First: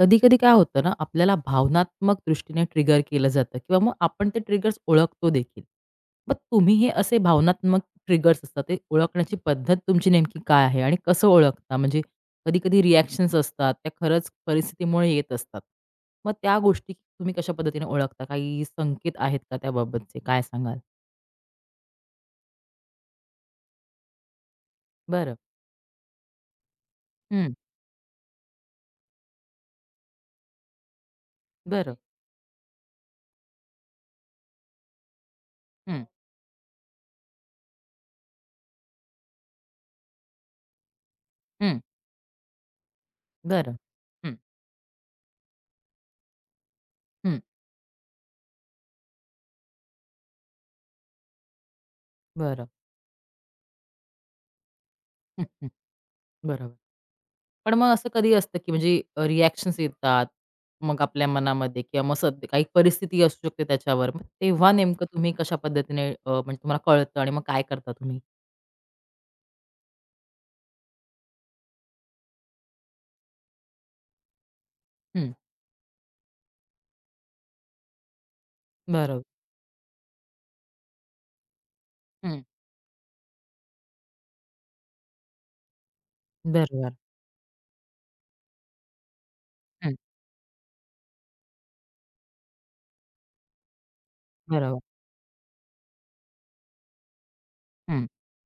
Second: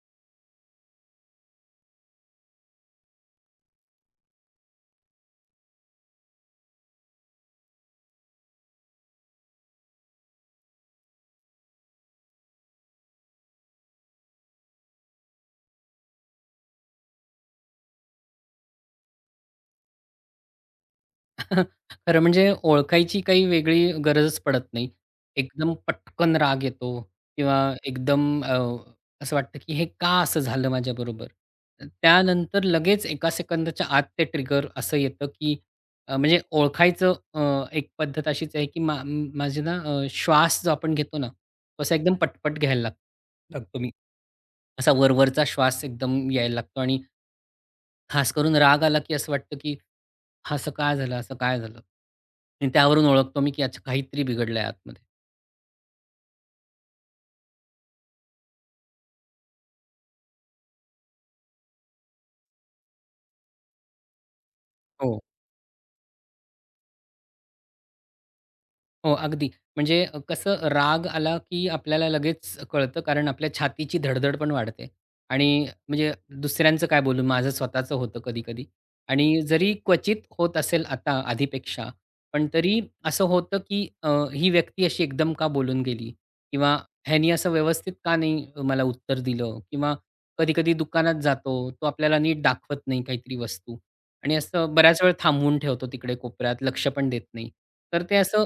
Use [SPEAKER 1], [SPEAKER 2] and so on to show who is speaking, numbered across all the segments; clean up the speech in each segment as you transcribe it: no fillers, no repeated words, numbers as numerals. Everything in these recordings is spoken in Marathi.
[SPEAKER 1] कधी-कधी काय होतं ना, आपल्याला भावनात्मक दृष्टीने ट्रिगर केलं जातं किंवा मग आपण ते ट्रिगर्स ओळखतो देखील. मग तुम्ही हे असे भावनात्मक ट्रिगर्स असतात, ते ओळखण्याची पद्धत तुमची नेमकी काय आहे आणि कसं ओळखता? म्हणजे कधी-कधी रिएक्शन्स असतात, त्या खरंच परिस्थितीमुळे येत असतात. मग त्या गोष्टी तुम्ही कशा पद्धतीने ओळखता? काही संकेत आहेत का त्याबाबतचे? काय सांगाल?
[SPEAKER 2] खरं म्हणजे ओळखायची काही वेगळी गरजच पडत नाही.
[SPEAKER 1] बरं.
[SPEAKER 2] एकदम पटकन राग येतो
[SPEAKER 1] हं.
[SPEAKER 2] किंवा एकदम असं वाटतं की हे का असं झालं माझ्याबरोबर?
[SPEAKER 1] बरं.
[SPEAKER 2] त्यानंतर लगेच एका सेकंदाच्या आत ते ट्रिगर असं येतं की
[SPEAKER 1] हं,
[SPEAKER 2] म्हणजे ओळखायचं एक पद्धत अशीच आहे की माझे ना श्वास जो आपण घेतो ना,
[SPEAKER 1] हं.
[SPEAKER 2] तो एकदम पटपट घ्यायला
[SPEAKER 1] बरं.
[SPEAKER 2] लागतो मी.
[SPEAKER 1] हं,
[SPEAKER 2] असा वरवरचा श्वास एकदम यायला लागतो आणि
[SPEAKER 1] हं.
[SPEAKER 2] खास करून राग आला की असं वाटतं की असं का झालं? असं काय झालं?
[SPEAKER 1] बरं.
[SPEAKER 2] आणि त्यावरून ओळखतो मी, की अच्छा काहीतरी बिघडलंय आतमध्ये.
[SPEAKER 1] हं, हं. बरोबर. पण मग असं कधी असतं, की म्हणजे रिॲक्शन्स येतात. मग आपल्या मनामध्ये किंवा मग सध्या काही परिस्थिती असू शकते त्याच्यावर. मग तेव्हा नेमकं
[SPEAKER 2] हो.
[SPEAKER 1] तुम्ही कशा पद्धतीने म्हणजे तुम्हाला कळतं आणि मग काय करता तुम्ही?
[SPEAKER 2] हो, अगदी. म्हणजे कसं राग आला की आपल्याला लगेच कळतं कारण आपल्या छातीची धडधड पण वाढते
[SPEAKER 1] हं.
[SPEAKER 2] आणि म्हणजे दुसऱ्यांचं काय बोलू, माझं स्वतःचं होतं कधी-कधी
[SPEAKER 1] बरोबर.
[SPEAKER 2] आणि जरी क्वचित होत असेल आता आधीपेक्षा,
[SPEAKER 1] हं.
[SPEAKER 2] पण तरी असं होतं की ही व्यक्ती अशी एकदम का बोलून गेली? किंवा
[SPEAKER 1] बरोबर.
[SPEAKER 2] ह्यानी असं व्यवस्थित का नाही मला उत्तर दिलं? किंवा
[SPEAKER 1] हं.
[SPEAKER 2] कधी-कधी दुकानात जातो, तो आपल्याला नीट दाखवत नाही काहीतरी वस्तू आणि असं
[SPEAKER 1] बरोबर.
[SPEAKER 2] बऱ्याच वेळ थांबवून ठेवतो तिकडे कोपऱ्यात, लक्ष पण देत नाही. तर
[SPEAKER 1] हं,
[SPEAKER 2] ते असं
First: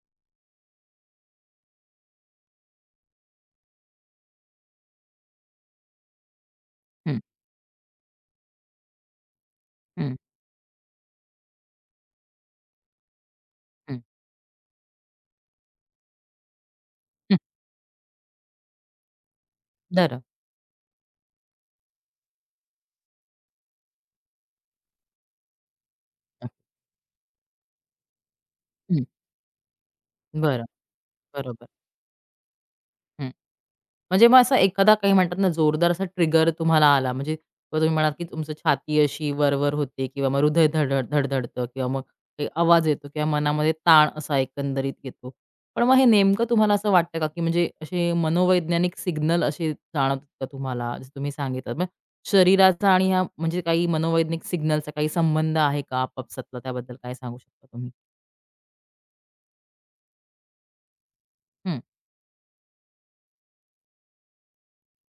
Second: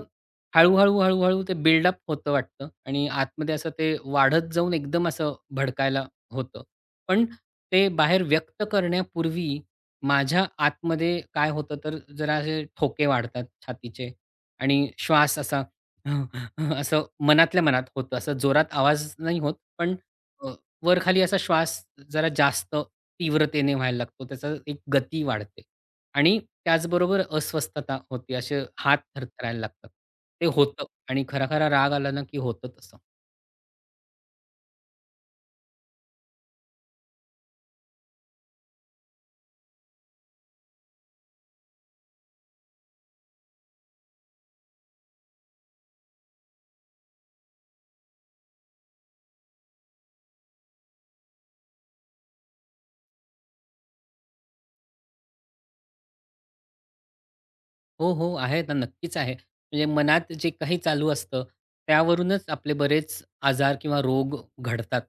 [SPEAKER 2] हळू-हळू, हळूहळू ते बिल्डअप होतं वाटतं आणि आतमध्ये असं ते वाढत जाऊन एकदम असं भडकायला होतं.
[SPEAKER 1] हं,
[SPEAKER 2] पण ते बाहेर व्यक्त करण्यापूर्वी
[SPEAKER 1] हं,
[SPEAKER 2] माझ्या आतमध्ये काय होतं तर जरा असे ठोके वाढतात
[SPEAKER 1] हं,
[SPEAKER 2] छातीचे आणि श्वास असा असं
[SPEAKER 1] हं.
[SPEAKER 2] मनातल्या मनात होतं. असा जोरात आवाज नाही होत, पण
[SPEAKER 1] बरं.
[SPEAKER 2] अ, वर-खाली असा श्वास जरा जास्त तीव्रतेने व्हायला लागतो. त्याचा एक गती वाढते. आणि त्याचबरोबर अस्वस्थता होते, असे हात
[SPEAKER 1] हं.
[SPEAKER 2] थरथरायला लागतात. ते
[SPEAKER 1] बरं.
[SPEAKER 2] होतं आणि
[SPEAKER 1] बरोबर.
[SPEAKER 2] खरा-खरा राग आला ना, की होतं तसं.
[SPEAKER 1] हं. म्हणजे मग असा एखादा काही म्हणतात ना, जोरदार असा ट्रिगर तुम्हाला आला, म्हणजे मग तुम्ही म्हणालात, की तुमचं छाती अशी वर होते किंवा मग हृदय धडधडतं किंवा मग काही आवाज येतो किंवा मनामध्ये ताण असा एकंदरीत येतो. पण मग हे नेमकं तुम्हाला असं वाटतं का, की म्हणजे असे मनोवैज्ञानिक सिग्नल असे जाणवतात का तुम्हाला? जसं तुम्ही सांगितलं. मग शरीराचा आणि ह्या म्हणजे काही मनोवैज्ञानिक सिग्नलचा काही संबंध आहे का आपापसातला? त्याबद्दल काय सांगू शकता तुम्ही?
[SPEAKER 2] हो, हो. आहे ना, नक्कीच आहे. म्हणजे मनात जे काही चालू असतं,
[SPEAKER 1] हं,
[SPEAKER 2] त्यावरूनच आपले बरेच आजार किंवा रोग घडतात.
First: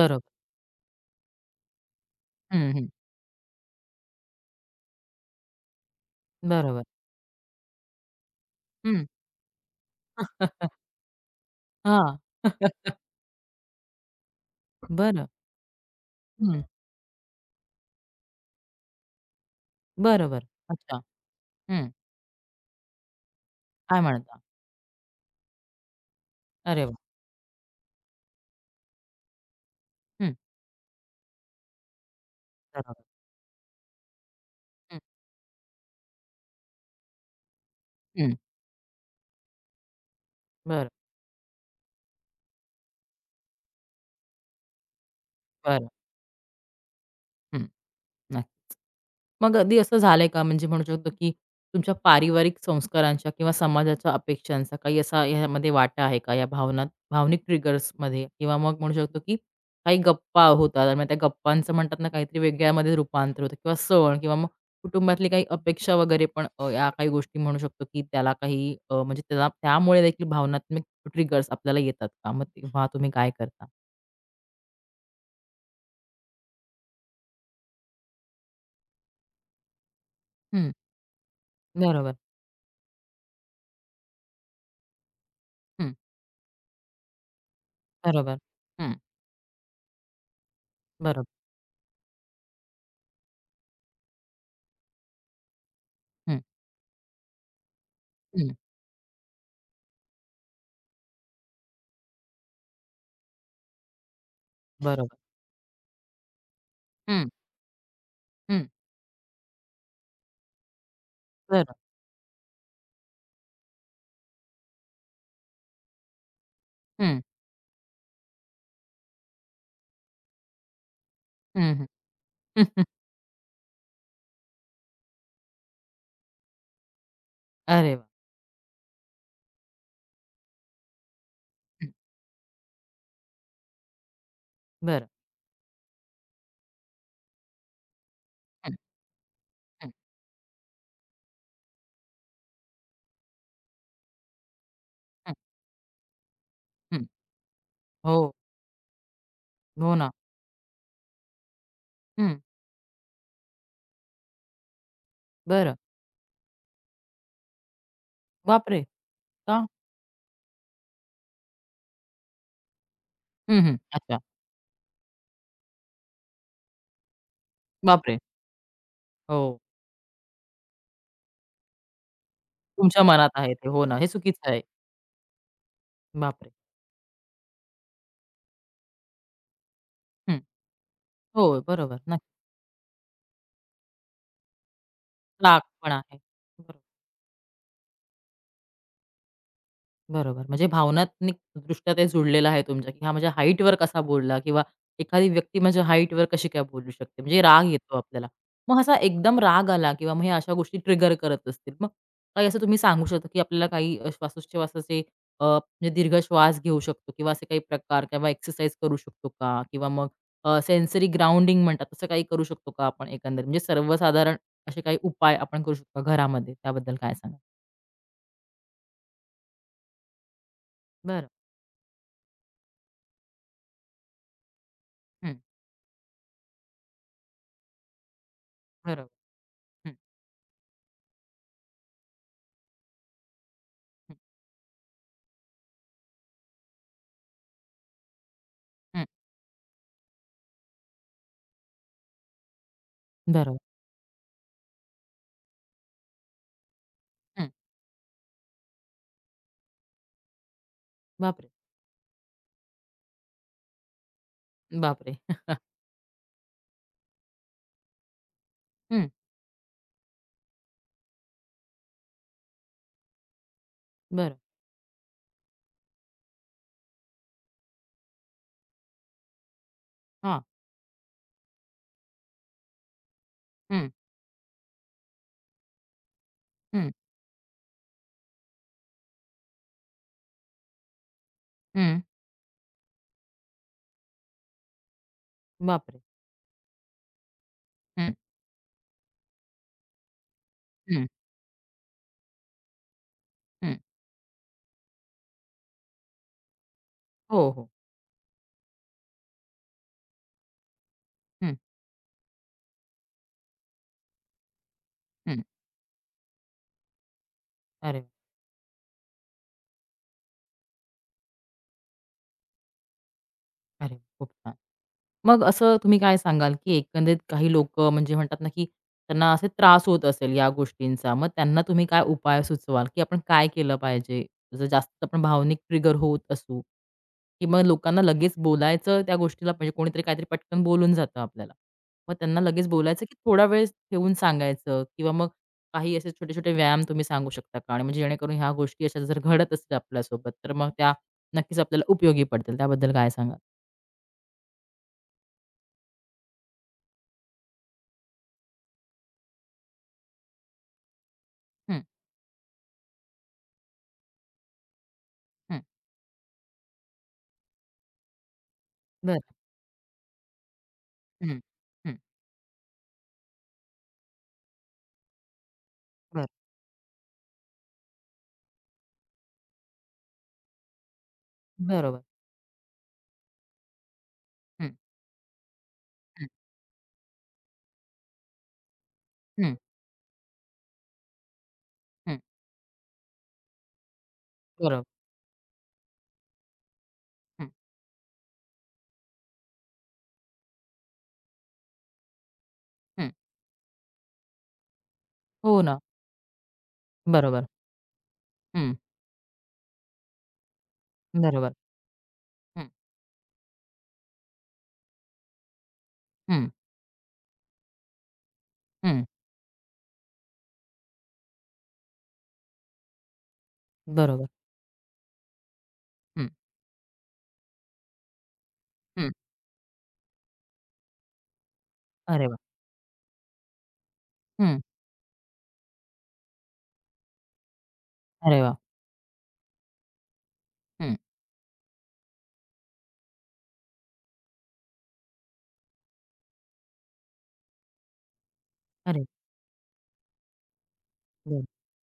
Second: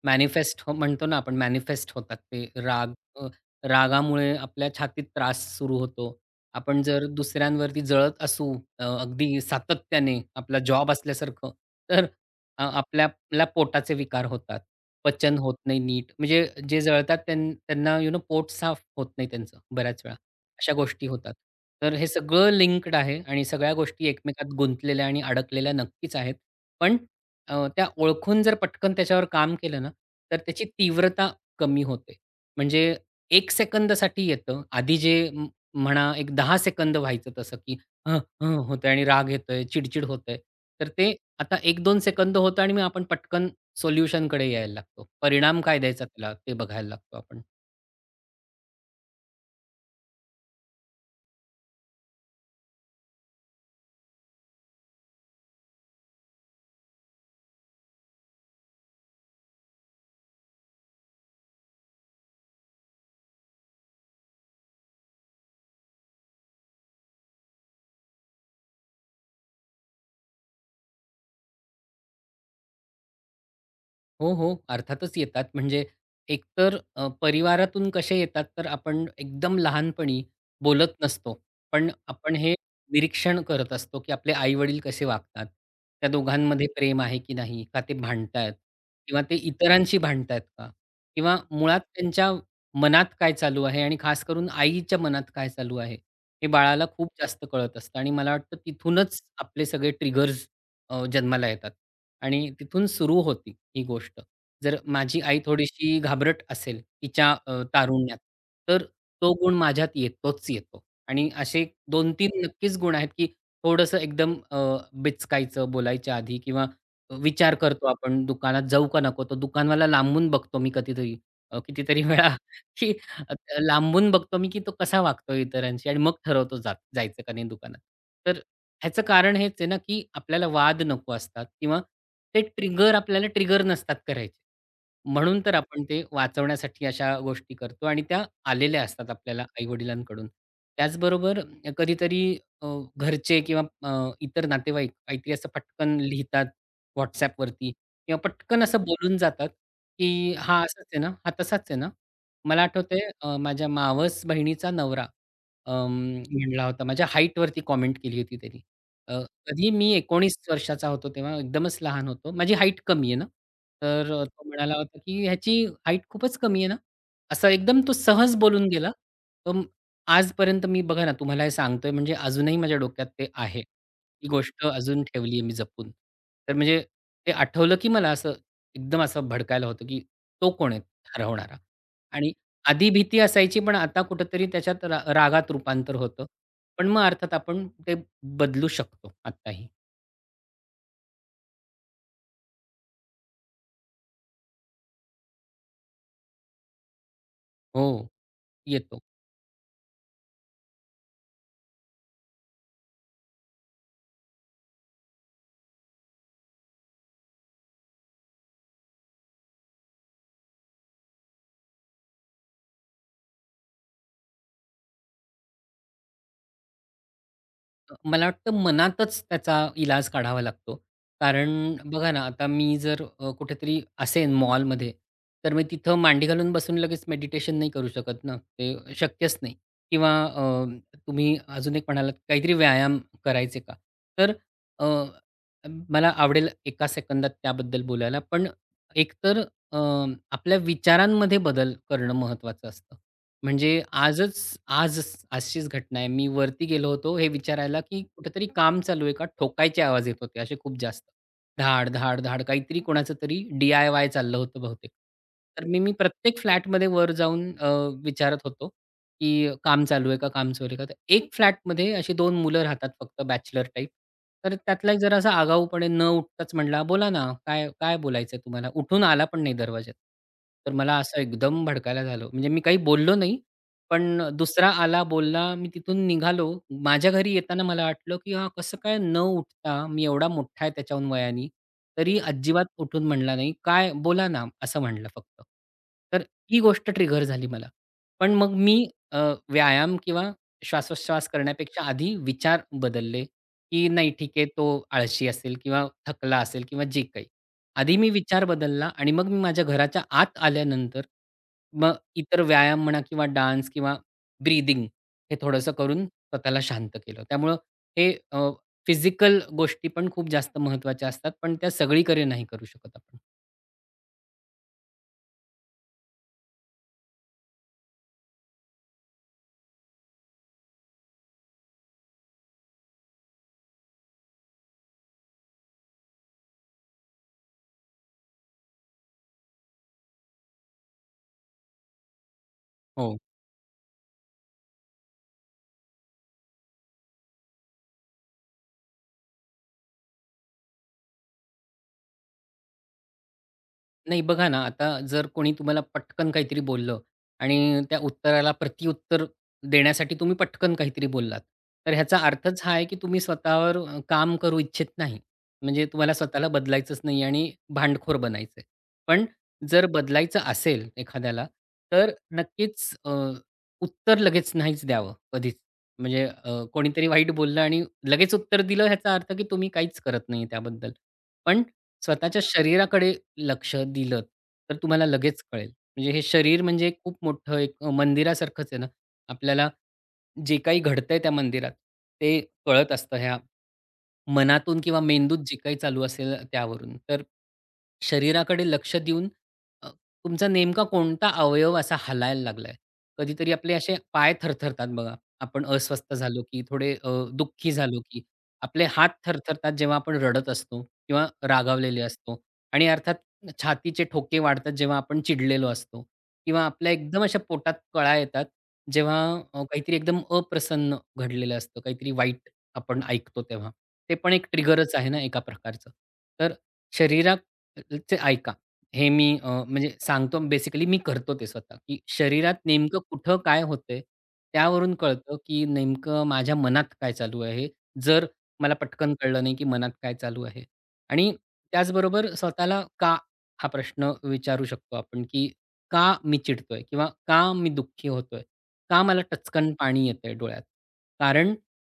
[SPEAKER 1] बरोबर.
[SPEAKER 2] मॅनिफेस्ट हो, म्हणतो ना आपण, मॅनिफेस्ट होतात ते
[SPEAKER 1] हं, हं.
[SPEAKER 2] राग. अ, रागामुळे आपल्या छातीत त्रास सुरू होतो. आपण
[SPEAKER 1] बरोबर.
[SPEAKER 2] जर दुसऱ्यांवरती जळत असू
[SPEAKER 1] हं.
[SPEAKER 2] अगदी सातत्याने आपला जॉब असल्यासारखं, तर
[SPEAKER 1] हां.
[SPEAKER 2] आपल्याला पोटाचे विकार होतात.
[SPEAKER 1] बरं.
[SPEAKER 2] पचन होत नाही नीट. म्हणजे जे जळतात त्यांना यू नो पोट साफ होत नाही त्यांचं बऱ्याच वेळा.
[SPEAKER 1] बरोबर.
[SPEAKER 2] अशा
[SPEAKER 1] अच्छा.
[SPEAKER 2] गोष्टी होतात.
[SPEAKER 1] हं.
[SPEAKER 2] तर हे सगळं लिंक्ड आहे आणि सगळ्या
[SPEAKER 1] काय
[SPEAKER 2] गोष्टी
[SPEAKER 1] म्हणता?
[SPEAKER 2] एकमेकात गुंतलेल्या आणि अडकलेल्या नक्कीच आहेत.
[SPEAKER 1] अरे वाह!
[SPEAKER 2] पण त्या ओळखून जर पटकन त्याच्यावर काम केलं ना,
[SPEAKER 1] हं.
[SPEAKER 2] तर त्याची तीव्रता कमी होते. म्हणजे
[SPEAKER 1] बरोबर.
[SPEAKER 2] 1 सेकंदासाठी येतं. आधी
[SPEAKER 1] हं,
[SPEAKER 2] जे म्हणा एक 10 सेकंद व्हायचं तसं, की "हं,
[SPEAKER 1] हं.
[SPEAKER 2] हं" होतंय आणि राग येतोय, चिड-चिड होतंय. तर
[SPEAKER 1] बरं,
[SPEAKER 2] ते आता 1-2 सेकंद होतं आणि मग आपण पटकन सोल्युशनकडे यायला लागतो. परिणाम काय
[SPEAKER 1] बरं.
[SPEAKER 2] द्यायचा त्याला ते बघायला लागतो आपण.
[SPEAKER 1] हं. नक्की. मग अगदी असं झालंय का म्हणजे म्हणू शकतो, की तुमच्या पारिवारिक संस्कारांच्या किंवा समाजाच्या अपेक्षांचा काही असा ह्यामध्ये वाटा आहे का? या भावनिक ट्रिगर्समध्ये किंवा मग म्हणू शकतो, की काही गप्पा होतात आणि मग त्या गप्पांचं म्हणतात ना काहीतरी वेगळ्यामध्ये रूपांतर होतं किंवा सण किंवा मग कुटुंबातली काही अपेक्षा वगैरे पण या काही गोष्टी म्हणू शकतो, की त्याला काही म्हणजे त्याला त्यामुळे देखील भावनात्मक ट्रिगर्स आपल्याला येतात का? मग तेव्हा तुम्ही काय करता?
[SPEAKER 2] हो, हो. अर्थातच येतात. म्हणजे एकतर परिवारातून कसे येतात, तर आपण एकदम लहानपणी
[SPEAKER 1] हं,
[SPEAKER 2] बोलत नसतो. पण
[SPEAKER 1] बरोबर.
[SPEAKER 2] आपण हे निरीक्षण करत असतो, की आपले आई-वडील कसे वागतात.
[SPEAKER 1] हं,
[SPEAKER 2] त्या दोघांमध्ये प्रेम आहे की नाही? का ते
[SPEAKER 1] बरोबर.
[SPEAKER 2] भांडतायत?
[SPEAKER 1] हं,
[SPEAKER 2] किंवा ते इतरांशी भांडतायत का? किंवा
[SPEAKER 1] बरोबर.
[SPEAKER 2] मुळात त्यांच्या मनात काय चालू आहे आणि खास करून आईच्या मनात काय चालू आहे?
[SPEAKER 1] हं,
[SPEAKER 2] हे बाळाला खूप जास्त कळत असतं आणि मला
[SPEAKER 1] हं,
[SPEAKER 2] वाटतं तिथूनच आपले सगळे ट्रिगर्स जन्माला येतात आणि तिथून सुरू होती ही गोष्ट. जर
[SPEAKER 1] बरोबर.
[SPEAKER 2] माझी आई थोडीशी घाबरट असेल
[SPEAKER 1] हं,
[SPEAKER 2] तिच्या तारुण्यात,
[SPEAKER 1] हं.
[SPEAKER 2] तर तो गुण माझ्यात येतोच येतो. आणि असे
[SPEAKER 1] बरं.
[SPEAKER 2] 2-3 नक्कीच गुण आहेत, की थोडंसं एकदम बिचकायचं बोलायच्या आधी किंवा
[SPEAKER 1] हं,
[SPEAKER 2] विचार करतो आपण दुकानात जाऊ का नको? तो दुकानवाला लांबून बघतो मी कधीतरी
[SPEAKER 1] हं, हं.
[SPEAKER 2] कितीतरी वेळा की अ, लांबून बघतो मी, की तो कसा वागतो इतरांशी आणि मग ठरवतो जायचं का नाही दुकानात.
[SPEAKER 1] अरे वाह!
[SPEAKER 2] तर ह्याचं कारण हेच आहे ना, की आपल्याला वाद नको असतात किंवा
[SPEAKER 1] हं,
[SPEAKER 2] ते ट्रिगर आपल्याला ट्रिगर नसतात करायचे.
[SPEAKER 1] बरं.
[SPEAKER 2] म्हणून तर आपण ते वाचवण्यासाठी अशा गोष्टी करतो आणि त्या
[SPEAKER 1] हं,
[SPEAKER 2] आलेल्या असतात आपल्याला
[SPEAKER 1] हं,
[SPEAKER 2] आई-वडिलांकडून. त्याचबरोबर कधीतरी अ, घरचे किंवा इतर नातेवाईक काहीतरी
[SPEAKER 1] हं,
[SPEAKER 2] असं पटकन लिहितात
[SPEAKER 1] हं.
[SPEAKER 2] WhatsAppवरती किंवा
[SPEAKER 1] हो,
[SPEAKER 2] पटकन असं बोलून जातात,
[SPEAKER 1] हो ना.
[SPEAKER 2] की "हा असाच आहे ना? हा तसाच आहे ना?"
[SPEAKER 1] हं,
[SPEAKER 2] मला आठवतंय माझ्या मावस बहिणीचा नवरा
[SPEAKER 1] बरं.
[SPEAKER 2] अं, म्हणला होता माझ्या हाईटवरती कॉमेंट केली होती त्यांनी.
[SPEAKER 1] बापरे!
[SPEAKER 2] अ,
[SPEAKER 1] का?
[SPEAKER 2] कधी मी 19 वर्षाचा होतो तेव्हा एकदमच लहान होतो. माझी हाईट कमी आहे ना.
[SPEAKER 1] हं, हं.
[SPEAKER 2] तर
[SPEAKER 1] अच्छा.
[SPEAKER 2] तो म्हणाला होता, की "ह्याची हाईट खूपच कमी आहे ना?" असं एकदम तो
[SPEAKER 1] बापरे!
[SPEAKER 2] सहज बोलून गेला. तो
[SPEAKER 1] हो,
[SPEAKER 2] तर आजपर्यंत मी बघा ना तुम्हाला हे सांगतोय म्हणजे अजूनही माझ्या
[SPEAKER 1] तुमच्या
[SPEAKER 2] डोक्यात ते
[SPEAKER 1] मनात आहे
[SPEAKER 2] आहे.
[SPEAKER 1] ते. हो ना, हे
[SPEAKER 2] ती
[SPEAKER 1] चुकीचं आहे.
[SPEAKER 2] गोष्ट अजून ठेवली आहे मी जपून.
[SPEAKER 1] बापरे!
[SPEAKER 2] तर म्हणजे ते आठवलं, की मला असं एकदम असं भडकायला होतं, की
[SPEAKER 1] हं.
[SPEAKER 2] तो कोण आहे ठरवणारा?
[SPEAKER 1] हो, बरोबर. नक्की.
[SPEAKER 2] आणि आधी भीती असायची पण आता कुठेतरी त्याच्यात रागात
[SPEAKER 1] राग पण
[SPEAKER 2] रूपांतर
[SPEAKER 1] आहे.
[SPEAKER 2] होतं.
[SPEAKER 1] बरोबर.
[SPEAKER 2] पण मग अर्थात आपण ते बदलू शकतो आत्ताही.
[SPEAKER 1] बरोबर. म्हणजे भावनात्मकदृष्ट्या ते जुळलेलं आहे तुमच्या, की हा माझ्या हाईटवर कसा बोलला किंवा एखादी व्यक्ती माझ्या हाईटवर कशी काय बोलू शकते, म्हणजे राग
[SPEAKER 2] हो,
[SPEAKER 1] येतो आपल्याला. मग असा
[SPEAKER 2] येतो.
[SPEAKER 1] एकदम राग आला किंवा मग ह्या अशा गोष्टी ट्रिगर करत असतील. मग काही असं तुम्ही सांगू शकता, की आपल्याला काही श्वासोच्छवासाचे म्हणजे दीर्घ श्वास घेऊ शकतो किंवा असे काही प्रकार किंवा एक्सरसाइज करू शकतो का? किंवा मग सेन्सरी ग्राउंडिंग म्हणतात, तसं काही करू शकतो का आपण एकंदरीत? म्हणजे सर्वसाधारण असे काही उपाय आपण करू शकतो का घरामध्ये? त्याबद्दल काय सांगाल?
[SPEAKER 2] मला वाटतं मनातच त्याचा इलाज काढावा लागतो.
[SPEAKER 1] बरं.
[SPEAKER 2] कारण बघा ना, आता मी जर कुठेतरी असेन मॉलमध्ये,
[SPEAKER 1] हं.
[SPEAKER 2] तर मी तिथं मांडी घालून बसून लगेच मेडिटेशन नाही करू शकत ना. ते
[SPEAKER 1] बरोबर.
[SPEAKER 2] शक्यच नाही.
[SPEAKER 1] हं,
[SPEAKER 2] किंवा तुम्ही अजून एक म्हणालात, काहीतरी व्यायाम करायचे का?
[SPEAKER 1] हं,
[SPEAKER 2] तर अ, मला आवडेल एका सेकंदात त्याबद्दल बोलायला. पण
[SPEAKER 1] हं.
[SPEAKER 2] एकतर अ, आपल्या विचारांमध्ये बदल करणं महत्त्वाचं असतं.
[SPEAKER 1] बरोबर.
[SPEAKER 2] म्हणजे आज आजचीच घटना आहे. मी वरती गेलो होतो हे
[SPEAKER 1] हं.
[SPEAKER 2] विचारायला, की कुठेतरी काम चालू आहे का? ठोकायचे आवाज येत होते असे खूप जास्त.
[SPEAKER 1] बापरे!
[SPEAKER 2] धाड, धाड, धाड काहीतरी कोणाचं तरी DIY चाललं होतं बहुतेक.
[SPEAKER 1] बापरे!
[SPEAKER 2] तर मी मी प्रत्येक फ्लॅटमध्ये वर जाऊन विचारत होतो,
[SPEAKER 1] हं.
[SPEAKER 2] की काम चालू आहे का, काम चालू आहे का? तर एक फ्लॅटमध्ये अशी 2 मुलं राहतात फक्त बॅचलर टाइप.
[SPEAKER 1] बरं.
[SPEAKER 2] तर त्यातला एक जरासा आगाऊपणे न उठताच म्हटला, "बोला ना, काय काय बोलायचंय तुम्हाला?" उठून आला पण नाही दरवाजात.
[SPEAKER 1] हां.
[SPEAKER 2] तर मला असं एकदम भडकायला झालं. म्हणजे मी काही बोललो नाही.
[SPEAKER 1] हं,
[SPEAKER 2] पण दुसरा आला, बोलला. मी तिथून निघालो.
[SPEAKER 1] हं,
[SPEAKER 2] माझ्या घरी येताना मला वाटलं, की हा कसं काय न उठता, मी एवढा मोठा आहे त्याच्याहून वयाने,
[SPEAKER 1] हं.
[SPEAKER 2] तरी अजिबात उठून म्हणला नाही. "काय बोला ना," असं म्हणलं फक्त.
[SPEAKER 1] बापरे!
[SPEAKER 2] तर ही गोष्ट ट्रिगर झाली मला.
[SPEAKER 1] हं,
[SPEAKER 2] पण मग मी अ, व्यायाम किंवा
[SPEAKER 1] हं,
[SPEAKER 2] श्वासोच्छ्वास करण्यापेक्षा आधी विचार बदलले,
[SPEAKER 1] हं.
[SPEAKER 2] की नाही ठीक आहे तो आळशी असेल किंवा थकला असेल किंवा जे काही.
[SPEAKER 1] हो, हो.
[SPEAKER 2] आधी मी विचार बदलला आणि मग मी माझ्या घराच्या आत आल्यानंतर,
[SPEAKER 1] हं,
[SPEAKER 2] मग इतर व्यायाम म्हणा किंवा डान्स किंवा ब्रीथिंग हे
[SPEAKER 1] हं.
[SPEAKER 2] थोडंसं करून स्वतःला शांत केलं. त्यामुळं
[SPEAKER 1] अरे
[SPEAKER 2] हे
[SPEAKER 1] वाह!
[SPEAKER 2] फिजिकल गोष्टी पण खूप जास्त महत्त्वाच्या असतात, पण त्या सगळीकडे नाही करू शकत आपण.
[SPEAKER 1] अरे वाह! खूप छान. मग असं तुम्ही काय सांगाल, की एकंदरीत काही लोकं म्हणजे म्हणतात ना, की त्यांना असे त्रास होत असेल या गोष्टींचा. मग त्यांना तुम्ही काय उपाय सुचवाल, की आपण काय केलं पाहिजे? जर जास्त आपण भावनिक ट्रिगर होत असू, की मग लोकांना लगेच बोलायचं त्या गोष्टीला म्हणजे कोणीतरी काहीतरी पटकन बोलून जातं आपल्याला. मग त्यांना लगेच बोलायचं, की थोडा वेळ ठेवून सांगायचं किंवा मग काही असे छोटे-छोटे व्यायाम तुम्ही सांगू शकता का? आणि म्हणजे जेणेकरून ह्या गोष्टी अशा जर घडत असतील आपल्यासोबत, तर मग त्या नक्कीच आपल्याला उपयोगी पडतील. त्याबद्दल काय सांगाल?
[SPEAKER 2] नाही बघा ना, आता जर कोणी तुम्हाला पटकन काहीतरी बोललं आणि त्या उत्तराला प्रत्युत्तर देण्यासाठी तुम्ही पटकन काहीतरी बोललात, तर ह्याचा अर्थच हा आहे की तुम्ही स्वतःवर काम करू इच्छित नाही. म्हणजे तुम्हाला स्वतःला बदलायचंच नाही आणि भांडखोर बनायचंय. पण जर बदलायचं असेल
[SPEAKER 1] हं,
[SPEAKER 2] एखाद्याला,
[SPEAKER 1] हं.
[SPEAKER 2] तर नक्कीच उत्तर लगेच नाहीच द्यावं कधीच. म्हणजे
[SPEAKER 1] बरं.
[SPEAKER 2] कोणीतरी वाईट बोललं आणि लगेच उत्तर दिलं ह्याचा अर्थ की तुम्ही काहीच करत नाही त्याबद्दल. पण
[SPEAKER 1] बरोबर.
[SPEAKER 2] स्वतःच्या शरीराकडे लक्ष दिलत,
[SPEAKER 1] हं,
[SPEAKER 2] तर तुम्हाला लगेच कळेल. म्हणजे हे
[SPEAKER 1] हं,
[SPEAKER 2] शरीर म्हणजे एक खूप मोठं एक मंदिरासारखंच आहे ना.
[SPEAKER 1] हं,
[SPEAKER 2] आपल्याला जे काही घडतंय त्या मंदिरात,
[SPEAKER 1] हं.
[SPEAKER 2] ते कळत असतं ह्या मनातून
[SPEAKER 1] बरोबर.
[SPEAKER 2] किंवा मेंदूत जे काही चालू असेल त्यावरून. तर
[SPEAKER 1] हं,
[SPEAKER 2] शरीराकडे लक्ष देऊन अ, तुमचा नेमका कोणता अवयव असा हलायला लागलाय.
[SPEAKER 1] हं.
[SPEAKER 2] कधीतरी आपले असे पाय थरथरतात बघा.
[SPEAKER 1] हो
[SPEAKER 2] आपण
[SPEAKER 1] ना.
[SPEAKER 2] अस्वस्थ झालो, की थोडे
[SPEAKER 1] बरोबर.
[SPEAKER 2] दुःखी झालो, की
[SPEAKER 1] हं.
[SPEAKER 2] आपले हात थरथरतात जेव्हा आपण रडत असतो. किंवा
[SPEAKER 1] बरोबर.
[SPEAKER 2] रागावलेले असतो
[SPEAKER 1] हं,
[SPEAKER 2] आणि अर्थात छातीचे ठोके वाढतात जेव्हा आपण चिडलेलो असतो
[SPEAKER 1] हं,
[SPEAKER 2] किंवा आपल्या एकदम अशा पोटात कळा येतात
[SPEAKER 1] हं.
[SPEAKER 2] जेव्हा काहीतरी एकदम अप्रसन्न घडलेलं असतं, काहीतरी वाईट आपण ऐकतो तेव्हा. ते
[SPEAKER 1] बरोबर.
[SPEAKER 2] पण एक ट्रिगरच आहे ना एका प्रकारचं.
[SPEAKER 1] हं,
[SPEAKER 2] तर शरीराचे ऐका. हे
[SPEAKER 1] हं.
[SPEAKER 2] मी म्हणजे सांगतो बेसिकली मी करतो ते स्वतः, की
[SPEAKER 1] अरे वाह!
[SPEAKER 2] शरीरात नेमकं कुठं काय होतंय,
[SPEAKER 1] हं.
[SPEAKER 2] त्यावरून कळतं की नेमकं माझ्या मनात काय चालू आहे. जर
[SPEAKER 1] अरे वाह!
[SPEAKER 2] मला पटकन कळलं नाही की मनात काय चालू आहे.
[SPEAKER 1] हं.
[SPEAKER 2] आणि त्याचबरोबर स्वतःला "का?" हा प्रश्न विचारू शकतो आपण, की "का मी चिडतोय?" किंवा "का मी दुःखी होतोय? का
[SPEAKER 1] अरे
[SPEAKER 2] मला टचकन पाणी येतंय डोळ्यात?"
[SPEAKER 1] बरं.
[SPEAKER 2] कारण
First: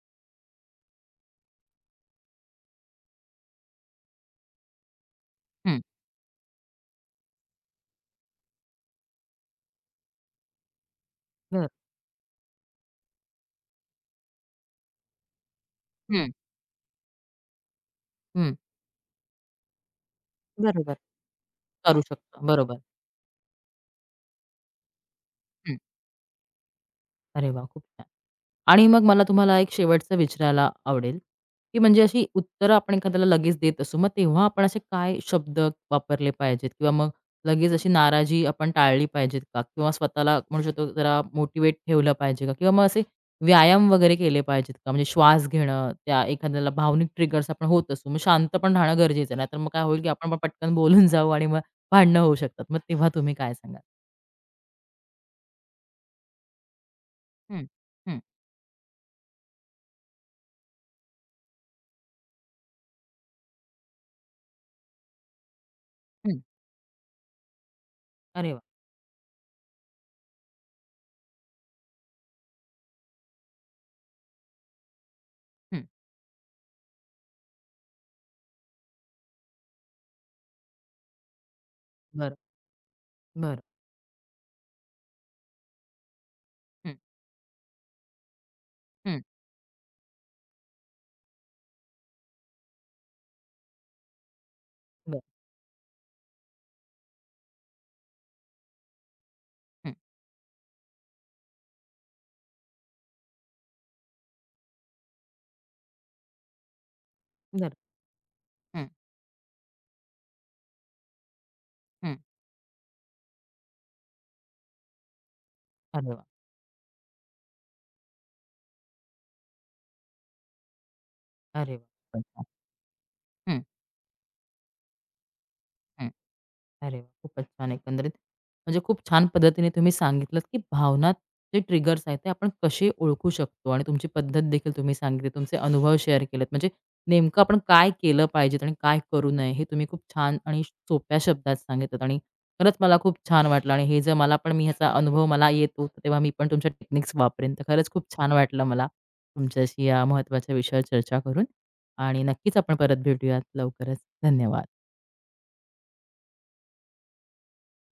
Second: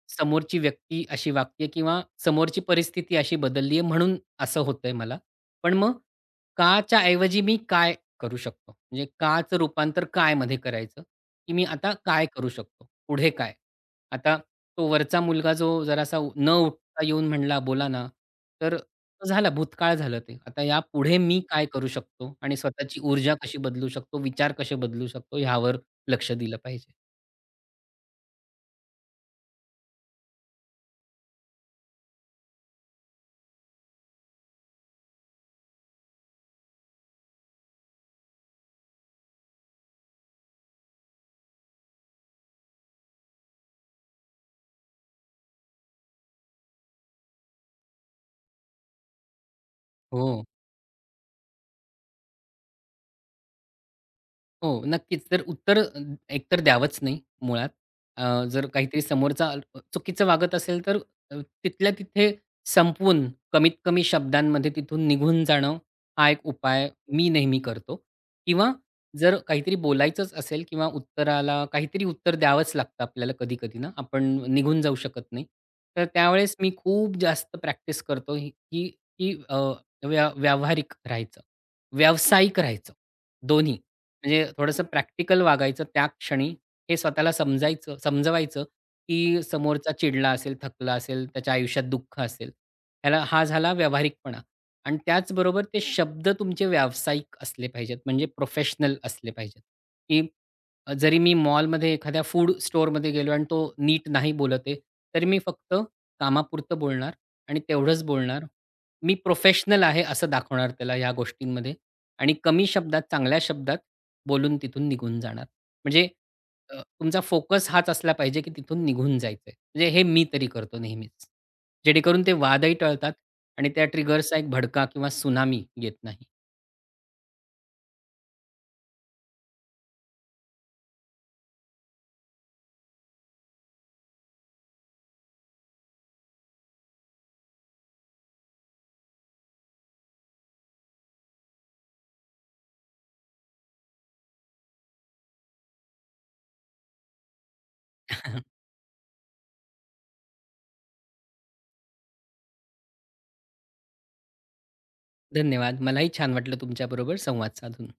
[SPEAKER 2] समोरची व्यक्ती अशी वागते किंवा समोरची परिस्थिती अशी बदलली आहे म्हणून असं होतंय मला. पण
[SPEAKER 1] हं,
[SPEAKER 2] मग "का" च्या ऐवजी मी "काय" करू शकतो? म्हणजे "का" चं रूपांतर "काय" मध्ये करायचं, की मी
[SPEAKER 1] बरं.
[SPEAKER 2] आता काय करू शकतो? पुढे काय? आता तो वरचा मुलगा जो जरासा
[SPEAKER 1] हं,
[SPEAKER 2] न उठता येऊन म्हणला, "बोला ना."
[SPEAKER 1] हं.
[SPEAKER 2] तर झाला भूतकाळ झालं ते. आता
[SPEAKER 1] बरोबर.
[SPEAKER 2] यापुढे मी काय करू
[SPEAKER 1] करू
[SPEAKER 2] शकतो
[SPEAKER 1] शकतो.
[SPEAKER 2] आणि
[SPEAKER 1] बरोबर.
[SPEAKER 2] स्वतःची ऊर्जा कशी बदलू शकतो, विचार कसे बदलू शकतो
[SPEAKER 1] हं.
[SPEAKER 2] ह्यावर लक्ष दिलं पाहिजे.
[SPEAKER 1] अरे वाह! खूप छान. आणि मग मला तुम्हाला एक शेवटचं विचारायला आवडेल, की म्हणजे अशी उत्तरं आपण एखाद्याला लगेच देत असू. मग तेव्हा आपण असे काय शब्द वापरले पाहिजेत? किंवा मग लगेच अशी नाराजी आपण टाळली पाहिजेत का? किंवा स्वतःला म्हणू शकतो जरा मोटिव्हेट ठेवलं पाहिजे का? किंवा मग असे व्यायाम वगैरे केले पाहिजेत का? म्हणजे श्वास घेणं, त्या एखाद्याला भावनिक ट्रिगर्स आपण होत असू, मग शांत पण राहणं गरजेचं आहे. नाहीतर मग काय होईल, की आपण मग
[SPEAKER 2] हो.
[SPEAKER 1] पटकन बोलून जाऊ आणि मग भांडणं होऊ शकतात. मग तेव्हा तुम्ही काय सांगाल?
[SPEAKER 2] हो, नक्कीच. तर उत्तर एकतर द्यावंच नाही
[SPEAKER 1] हं,
[SPEAKER 2] मुळात.
[SPEAKER 1] हं,
[SPEAKER 2] जर काहीतरी समोरचा चुकीचं वागत असेल, तर तिथल्या तिथे संपवून, कमीत कमी शब्दांमध्ये तिथून निघून जाणं, हा
[SPEAKER 1] हं.
[SPEAKER 2] एक उपाय मी नेहमी करतो.
[SPEAKER 1] अरे वाह!
[SPEAKER 2] किंवा जर काहीतरी बोलायचंच असेल किंवा उत्तराला काहीतरी उत्तर द्यावंच लागतं आपल्याला कधी-कधी ना, आपण निघून जाऊ शकत नाही.
[SPEAKER 1] हं.
[SPEAKER 2] तर त्यावेळेस मी खूप जास्त प्रॅक्टिस करतो ही की की अ, व्यावहारिक राहायचं,
[SPEAKER 1] बरं,
[SPEAKER 2] व्यावसायिक राहायचं,
[SPEAKER 1] बरं.
[SPEAKER 2] दोन्ही. म्हणजे थोडंसं प्रॅक्टिकल वागायचं त्या क्षणी,
[SPEAKER 1] हं,
[SPEAKER 2] हे स्वतःला समजवायचं,
[SPEAKER 1] हं.
[SPEAKER 2] की समोरचा चिडला असेल, थकला असेल, त्याच्या आयुष्यात दुःख असेल. ह्याला हा झाला व्यावहारिकपणा आणि
[SPEAKER 1] बरं.
[SPEAKER 2] त्याचबरोबर ते शब्द तुमचे व्यावसायिक असले पाहिजेत, म्हणजे प्रोफेशनल असले पाहिजेत,
[SPEAKER 1] हं.
[SPEAKER 2] की जरी मी मॉलमध्ये एखाद्या फूड स्टोअरमध्ये गेलो आणि तो नीट नाही बोलत आहे, तरी मी फक्त कामापुरतं बोलणार आणि
[SPEAKER 1] बरं.
[SPEAKER 2] तेवढंच बोलणार.
[SPEAKER 1] हं,
[SPEAKER 2] मी प्रोफेशनल आहे असं दाखवणार त्याला ह्या गोष्टींमध्ये
[SPEAKER 1] हं.
[SPEAKER 2] आणि कमी शब्दात, चांगल्या शब्दात बोलून तिथून निघून जाणार. म्हणजे
[SPEAKER 1] अरे वाह!
[SPEAKER 2] तुमचा फोकस हाच असला पाहिजे, की तिथून निघून जायचंय. म्हणजे हे मी तरी करतो नेहमीच.
[SPEAKER 1] अरे वाह!
[SPEAKER 2] जेणेकरून ते
[SPEAKER 1] अच्छा.
[SPEAKER 2] वादही टळतात
[SPEAKER 1] हं,
[SPEAKER 2] आणि त्या ट्रिगर्सचा एक भडका किंवा त्सुनामी येत
[SPEAKER 1] हं.
[SPEAKER 2] नाही.
[SPEAKER 1] अरे वाह! खूपच छान एकंदरीत. म्हणजे खूप छान पद्धतीने तुम्ही सांगितलत, की भावना जे ट्रिगर्स आहेत, ते आपण कसे ओळखू शकतो आणि तुमची पद्धत देखील तुम्ही सांगितली. तुमचे अनुभव शेअर केलेत. म्हणजे नेमकं आपण काय केलं पाहिजेत आणि काय करू नये, हे तुम्ही खूप छान आणि सोप्या शब्दात सांगितलत आणि खरंच मला खूप छान वाटलं आणि हे जर मला पण मी ह्याचा अनुभव मला येतो, तर तेव्हा मी पण तुमच्या टेक्निक्स वापरेन. तर खरंच खूप छान वाटलं मला तुमच्याशी या महत्त्वाच्या विषयावर चर्चा करून आणि नक्कीच आपण परत भेटूयात लवकरच. धन्यवाद.
[SPEAKER 2] धन्यवाद. मलाही छान वाटलं तुमच्याबरोबर संवाद साधून.